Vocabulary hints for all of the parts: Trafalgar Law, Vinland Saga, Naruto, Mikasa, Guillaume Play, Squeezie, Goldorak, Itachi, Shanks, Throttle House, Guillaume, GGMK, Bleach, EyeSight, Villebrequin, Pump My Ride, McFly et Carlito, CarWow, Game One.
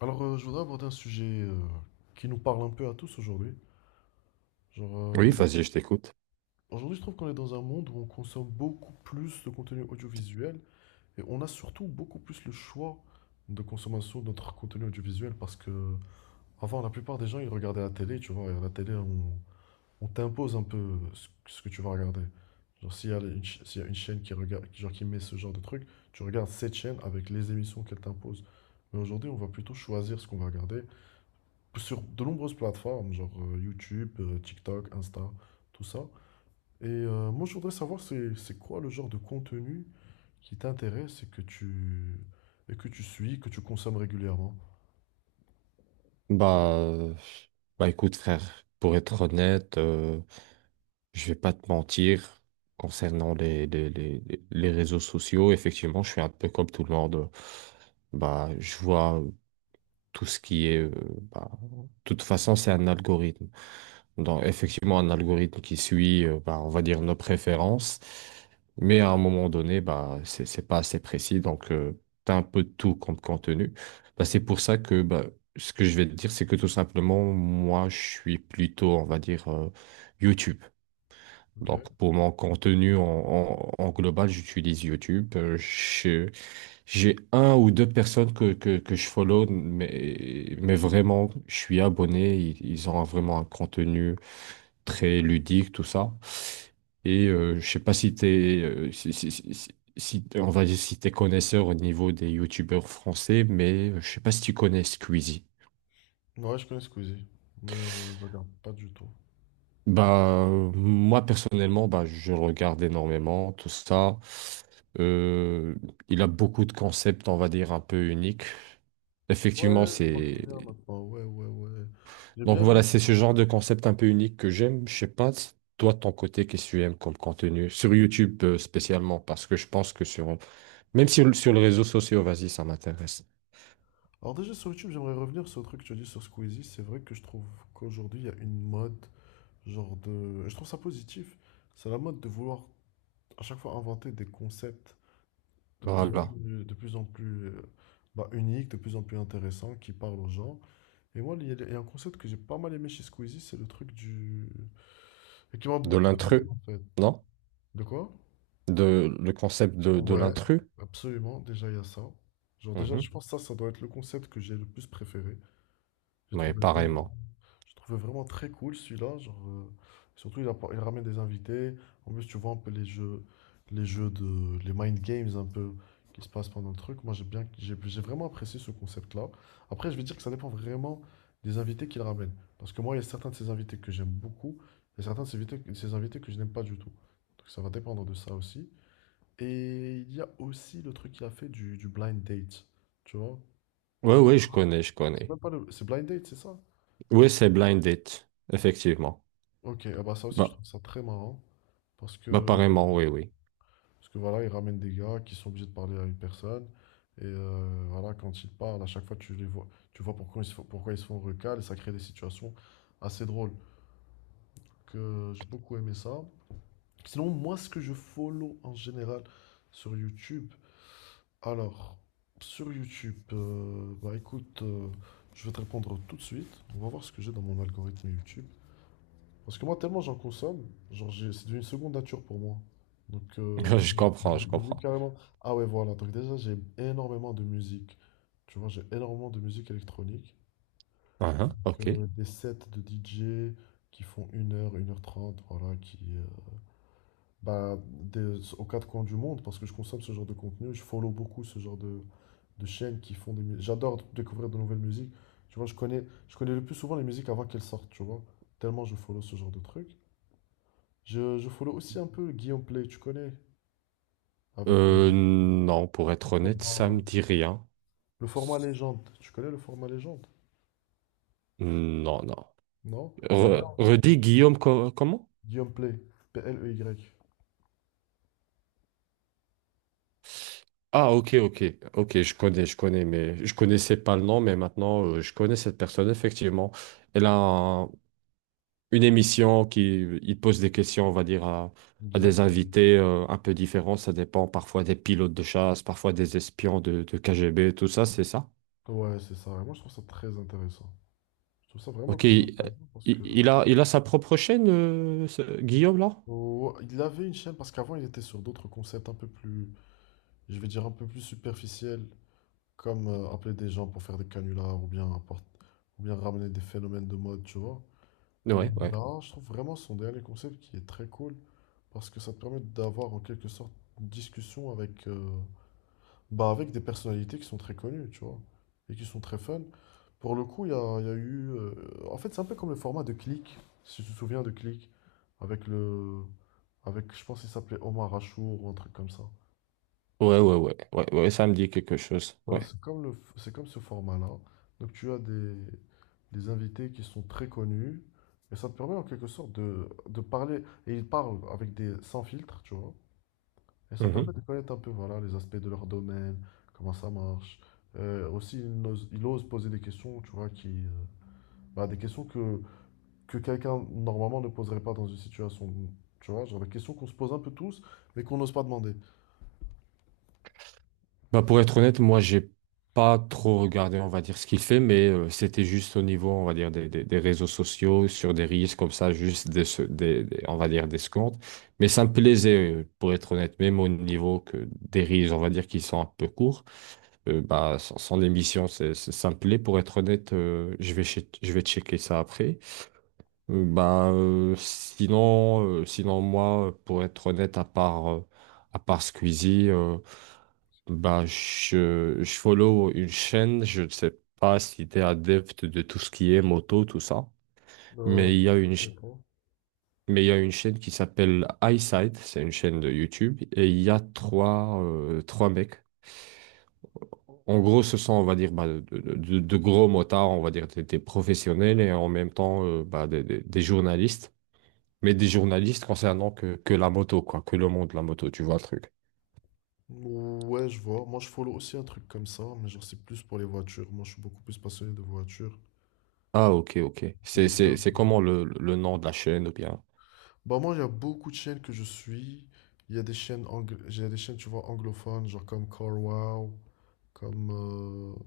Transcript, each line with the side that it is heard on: left: Alors, je voudrais aborder un sujet qui nous parle un peu à tous aujourd'hui. Genre, euh,
right: Oui,
left: auj-
right: vas-y, je t'écoute.
left: Aujourd'hui, je trouve qu'on est dans un monde où on consomme beaucoup plus de contenu audiovisuel et on a surtout beaucoup plus le choix de consommation de notre contenu audiovisuel parce que avant, la plupart des gens, ils regardaient la télé, tu vois, et à la télé, on t'impose un peu ce que tu vas regarder. Genre, s'il y a une chaîne qui regarde, genre, qui met ce genre de truc, tu regardes cette chaîne avec les émissions qu'elle t'impose. Mais aujourd'hui, on va plutôt choisir ce qu'on va regarder sur de nombreuses plateformes, genre YouTube, TikTok, Insta, tout ça. Et moi, je voudrais savoir c'est quoi le genre de contenu qui t'intéresse et que tu suis, que tu consommes régulièrement.
right: Bah, euh, écoute, frère, pour être honnête, je vais pas te mentir concernant les réseaux sociaux. Effectivement, je suis un peu comme tout le monde. Bah, je vois tout ce qui est. De toute façon, c'est un algorithme. Dans effectivement un algorithme qui suit, on va dire, nos préférences. Mais à un moment donné, bah, c'est pas assez précis, donc t'as un peu de tout comme contenu. Bah, c'est pour ça que bah, ce que je vais te dire, c'est que tout simplement, moi, je suis plutôt, on va dire, YouTube.
left: Ok.
right: Donc pour mon contenu en global, j'utilise YouTube. J'ai un ou deux personnes que je follow, mais vraiment, je suis abonné. Ils ont vraiment un contenu très ludique, tout ça. Et je sais pas si t'es, on va dire si t'es connaisseur au niveau des youtubeurs français, mais je sais pas si tu connais Squeezie.
left: Ouais, je connais Squeezie, mais je regarde pas du tout.
right: Moi personnellement, bah, je le regarde énormément, tout ça. Euh, il a beaucoup de concepts, on va dire, un peu uniques.
left: Ouais,
right: Effectivement,
left: je m'en
right: c'est…
left: souviens maintenant. Ouais, ouais, ouais. J'ai
right: Donc
left: bien aimé.
right: voilà, c'est ce genre de concept un peu unique que j'aime. Je sais pas, si toi, de ton côté, qu'est-ce que tu aimes comme contenu? Sur YouTube, spécialement, parce que je pense que sur… Même si sur les réseaux sociaux, vas-y, ça m'intéresse.
left: Alors déjà sur YouTube, j'aimerais revenir sur le truc que tu as dit sur Squeezie. C'est vrai que je trouve qu'aujourd'hui, il y a une mode, genre de, et je trouve ça positif. C'est la mode de vouloir à chaque fois inventer des concepts de plus en
right: Voilà.
left: plus, de plus en plus bah, unique, de plus en plus intéressant, qui parle aux gens. Et moi, il y a un concept que j'ai pas mal aimé chez Squeezie, c'est le truc du… Et qui m'a
right: De
left: beaucoup fait
right: l'intrus,
left: rire, en fait.
right: non?
left: De quoi?
right: De, le concept de
left: Ouais,
right: l'intrus?
left: absolument, déjà il y a ça. Genre déjà, je
right: Mhm.
left: pense que ça doit être le concept que j'ai le plus préféré. J'ai
right: Ouais,
left: trouvé vrai.
right: pareillement.
left: Je trouvais vraiment très cool celui-là. Genre, surtout, il ramène des invités. En plus, tu vois un peu les jeux, les mind games un peu qui se passent pendant le truc. Moi, j'ai vraiment apprécié ce concept-là. Après, je vais dire que ça dépend vraiment des invités qu'il ramène. Parce que moi, il y a certains de ces invités que j'aime beaucoup et certains de ces invités, que je n'aime pas du tout. Donc, ça va dépendre de ça aussi. Et il y a aussi le truc qu'il a fait du, blind date. Tu vois?
right: Ouais, ouais, je connais, je
left: C'est
right: connais.
left: même pas le- C'est blind date, c'est ça?
right: Oui, c'est Blind Date, effectivement.
left: Ok, ah bah ça aussi je
right: Bah,
left: trouve ça très marrant parce que,
right: apparemment, oui, oui.
left: voilà, ils ramènent des gars qui sont obligés de parler à une personne et voilà, quand ils parlent, à chaque fois tu les vois, tu vois pourquoi ils se font recal et ça crée des situations assez drôles. Que j'ai beaucoup aimé ça. Sinon, moi ce que je follow en général sur YouTube, alors sur YouTube, bah écoute, je vais te répondre tout de suite. On va voir ce que j'ai dans mon algorithme YouTube. Parce que moi, tellement j'en consomme, c'est devenu une seconde nature pour moi. Donc,
right: Je comprends, je
left: j'oublie
right: comprends.
left: carrément. Ah ouais, voilà. Donc déjà, j'ai énormément de musique. Tu vois, j'ai énormément de musique électronique.
right: Uhum, ok.
left: Des sets de DJ qui font 1h30 voilà, qui… bah, aux quatre coins du monde, parce que je consomme ce genre de contenu. Je follow beaucoup ce genre de chaînes qui font des… J'adore découvrir de nouvelles musiques. Tu vois, je connais le plus souvent les musiques avant qu'elles sortent, tu vois. Tellement je follow ce genre de trucs. Je follow aussi un peu Guillaume Play, tu connais? Avec
right: Non, pour être honnête, ça me
left: format,
right: dit rien.
left: le format légende. Tu connais le format légende?
right: Non, non.
left: Non? C'est un gars, en fait.
right: Redis Guillaume comment?
left: Guillaume Play. Pley.
right: Ah, ok, ok, ok, je connais, mais je connaissais pas le nom, mais maintenant je connais cette personne, effectivement. Elle a un- une émission qui il pose des questions, on va dire, à
left: Exact.
right: des invités un peu différents. Ça dépend parfois des pilotes de chasse, parfois des espions de KGB, tout ça, c'est ça.
left: Ouais, c'est ça. Et moi, je trouve ça très intéressant. Je trouve ça vraiment
right: Ok,
left: très intéressant parce que…
right: il a sa propre chaîne, Guillaume, là?
left: Oh, il avait une chaîne, parce qu'avant, il était sur d'autres concepts un peu plus, je vais dire, un peu plus superficiels, comme appeler des gens pour faire des canulars ou bien, ou bien ramener des phénomènes de mode, tu vois. Mais
right: Ouais, ouais.
left: là, je trouve vraiment son dernier concept qui est très cool. Parce que ça te permet d'avoir en quelque sorte une discussion avec, bah, avec des personnalités qui sont très connues, tu vois, et qui sont très fun. Pour le coup, il y a eu… en fait, c'est un peu comme le format de Click, si tu te souviens de Click, avec le… Avec, je pense qu'il s'appelait Omar Achour ou un truc comme ça.
right: Ouais, ouais, ouais, ouais, ouais, ça me dit quelque chose.
left: Ben,
right: Ouais.
left: c'est comme le, c'est comme ce format-là. Donc tu as des invités qui sont très connus et ça te permet en quelque sorte de parler et ils parlent avec des sans filtre, tu vois. Et ça permet de connaître un peu voilà, les aspects de leur domaine, comment ça marche. Aussi, il ose poser des questions, tu vois, qui, bah, des questions que quelqu'un normalement ne poserait pas dans une situation, tu vois, genre des questions qu'on se pose un peu tous, mais qu'on n'ose pas demander.
right: Bah pour être honnête, moi, j'ai pas trop regardé, on va dire, ce qu'il fait, mais c'était juste au niveau, on va dire, des réseaux sociaux, sur des reels comme ça, juste des, se- des- on va dire, des secondes. Mais ça me plaisait, pour être honnête, même au niveau que des reels, on va dire, qui sont un peu courts, sans émission, ça me plaît. Pour être honnête, je vais checker ça après. Sinon, moi, pour être honnête, à part Squeezie, je follow une chaîne, je ne sais pas si tu es adepte de tout ce qui est moto, tout ça,
left: Euh,
right: mais il y a
left: je connais pas.
right: une chaîne qui s'appelle EyeSight, c'est une chaîne de YouTube, et il y a trois, trois mecs. En gros, ce sont, on va dire, bah, de gros motards, on va dire des professionnels et en même temps des journalistes, mais des journalistes concernant que la moto, quoi, que le monde de la moto, tu vois le truc.
left: Ouais, je vois. Moi, je follow aussi un truc comme ça, mais genre, c'est plus pour les voitures. Moi, je suis beaucoup plus passionné de voitures.
right: Ah, ok, ok.
left: Du coup, je regarde
right: C'est
left: ça.
right: comment le nom de la chaîne ou bien?
left: Bah, moi, il y a beaucoup de chaînes que je suis. Il y a des chaînes, j'ai des chaînes, tu vois, anglophones, genre comme CarWow. Comme,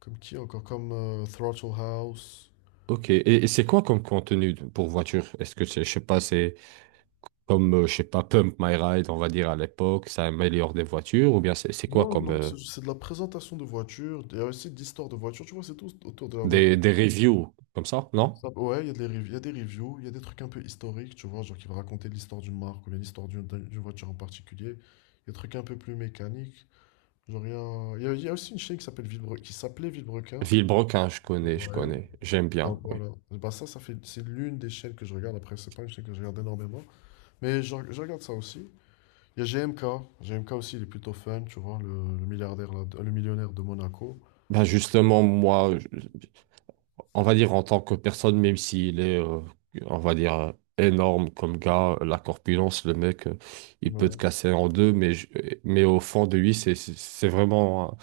left: comme qui encore? Comme Throttle House.
right: Ok, et c'est quoi comme contenu pour voiture? Est-ce que c'est, je sais pas, c'est comme, je sais pas, Pump My Ride, on va dire à l'époque, ça améliore des voitures, ou bien c'est quoi
left: Non,
right: comme
left: non, c'est de la présentation de voitures. Il y a aussi de l'histoire de voitures. Tu vois, c'est tout autour de la voiture.
right: des reviews comme ça, non?
left: Ouais, il y a il y a des reviews, il y a des trucs un peu historiques, tu vois, genre qui va raconter l'histoire d'une marque ou bien l'histoire d'une voiture en particulier. Il y a des trucs un peu plus mécaniques. Genre, il y a aussi une chaîne qui s'appelle Villebrequin, qui s'appelait Villebrequin.
right: Villebrequin, je
left: Ouais.
right: connais, j'aime
left: Bah,
right: bien, oui.
left: voilà. Bah, c'est l'une des chaînes que je regarde. Après, c'est pas une chaîne que je regarde énormément. Mais je regarde ça aussi. Il y a G M K aussi, il est plutôt fun, tu vois, le milliardaire, là, le millionnaire de Monaco.
right: Ben justement, on va dire en tant que personne, même s'il est, on va dire, euh, énorme comme gars, la corpulence, le mec, il peut te
left: Ouais.
right: casser en deux, mais au fond de lui, c'est vraiment. Hein,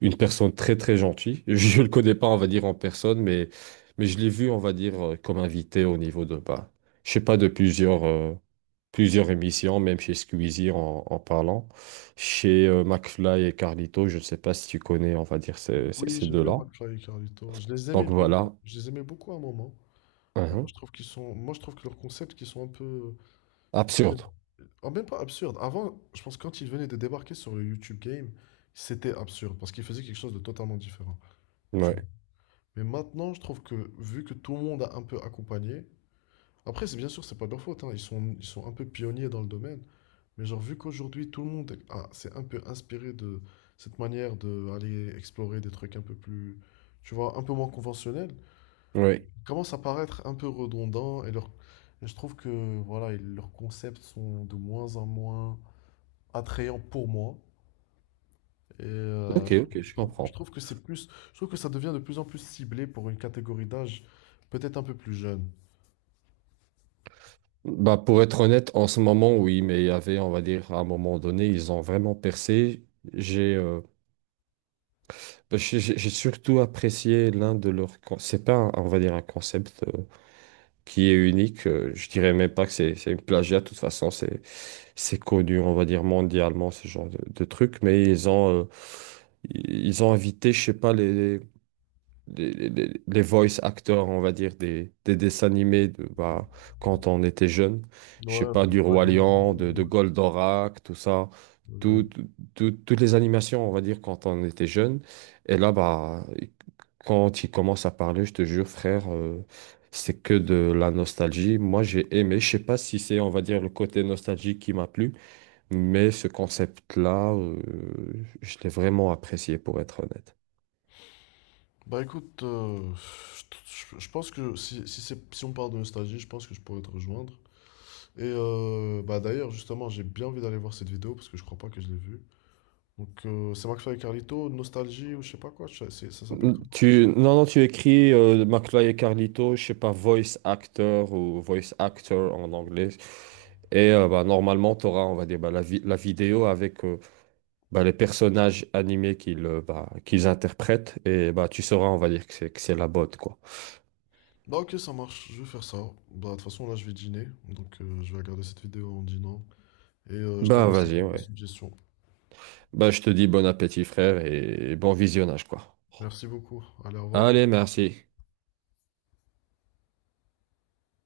right: une personne très très gentille. Je le connais pas, on va dire, en personne, mais je l'ai vu, on va dire, comme invité au niveau de, bah, je sais pas, de plusieurs, plusieurs émissions, même chez Squeezie en parlant. Chez McFly et Carlito, je ne sais pas si tu connais, on va dire,
left: Oui,
right: ces
left: j'aime bien
right: deux-là.
left: McFly et Carlito. Je les aimais
right: Donc
left: bien.
right: voilà.
left: Je les aimais beaucoup à un moment. Mais moi,
right: Mhm.
left: je trouve qu'ils sont, moi, je trouve que leurs concepts qui sont un peu…
right: Absurde.
left: Ah, même pas absurde. Avant, je pense que quand ils venaient de débarquer sur le YouTube Game, c'était absurde parce qu'ils faisaient quelque chose de totalement différent. Tu vois.
right: Ouais.
left: Mais maintenant, je trouve que vu que tout le monde a un peu accompagné, après, c'est bien sûr, c'est pas de leur faute, hein, ils sont, ils sont un peu pionniers dans le domaine. Mais genre, vu qu'aujourd'hui, tout le monde est, ah, c'est un peu inspiré de cette manière d'aller explorer des trucs un peu plus, tu vois, un peu moins conventionnels,
right: Oui.
left: commence à paraître un peu redondant et je trouve que voilà, et leurs concepts sont de moins en moins attrayants pour moi. Et
right: Ok,
left: je trouve,
right: ok, je
left: je
right: comprends.
left: trouve que c'est plus, je trouve que ça devient de plus en plus ciblé pour une catégorie d'âge peut-être un peu plus jeune.
right: Bah, pour être honnête, en ce moment, oui, mais il y avait, on va dire, à un moment donné, ils ont vraiment percé. J'ai euh, j'ai surtout apprécié l'un de leurs… C'est pas, on va dire, un concept qui est unique. Je dirais même pas que c'est une plagiat. De toute façon, c'est connu, on va dire, mondialement, ce genre de truc. Mais ils ont invité, je sais pas, voice actors, on va dire, des dessins animés de, bah, quand on était jeune. Je sais
left: Ouais, un
right: pas,
left: truc,
right: du
left: par
right: Roi
left: exemple. Ouais,
right: Lion, de
left: ouais,
right: Goldorak, tout ça.
left: ouais, j'arrive.
right: Tout- toutes les animations, on va dire, quand on était jeune. Et là, bah, quand il commence à parler, je te jure, frère, c'est que de la nostalgie. Moi, j'ai aimé. Je sais pas si c'est, on va dire, le côté nostalgique qui m'a plu, mais ce concept-là, je l'ai vraiment apprécié, pour être honnête.
left: Bah écoute, je pense que si on parle de nostalgie, je pense que je pourrais te rejoindre. Et bah d'ailleurs, justement, j'ai bien envie d'aller voir cette vidéo parce que je crois pas que je l'ai vue. Donc c'est McFly et Carlito, nostalgie ou je sais pas quoi, ça s'appelle comment?
right: Tu… Non, non, tu écris McFly et Carlito, je sais pas, voice actor ou voice actor en anglais. Et bah, normalement, tu auras, on va dire, bah, la vidéo avec les personnages animés qu'ils interprètent. Et bah, tu sauras, on va dire, que c'est la botte, quoi.
left: Bah ok, ça marche, je vais faire ça. Bah de toute façon, là je vais dîner, donc je vais regarder cette vidéo en dînant. Et je te
right: Bah,
left: remercie
right: vas-y,
left: pour ta
right: ouais.
left: suggestion.
right: Bah, je te dis bon appétit, frère, et bon visionnage, quoi.
left: Merci beaucoup, allez, au revoir.
right: Allez, merci.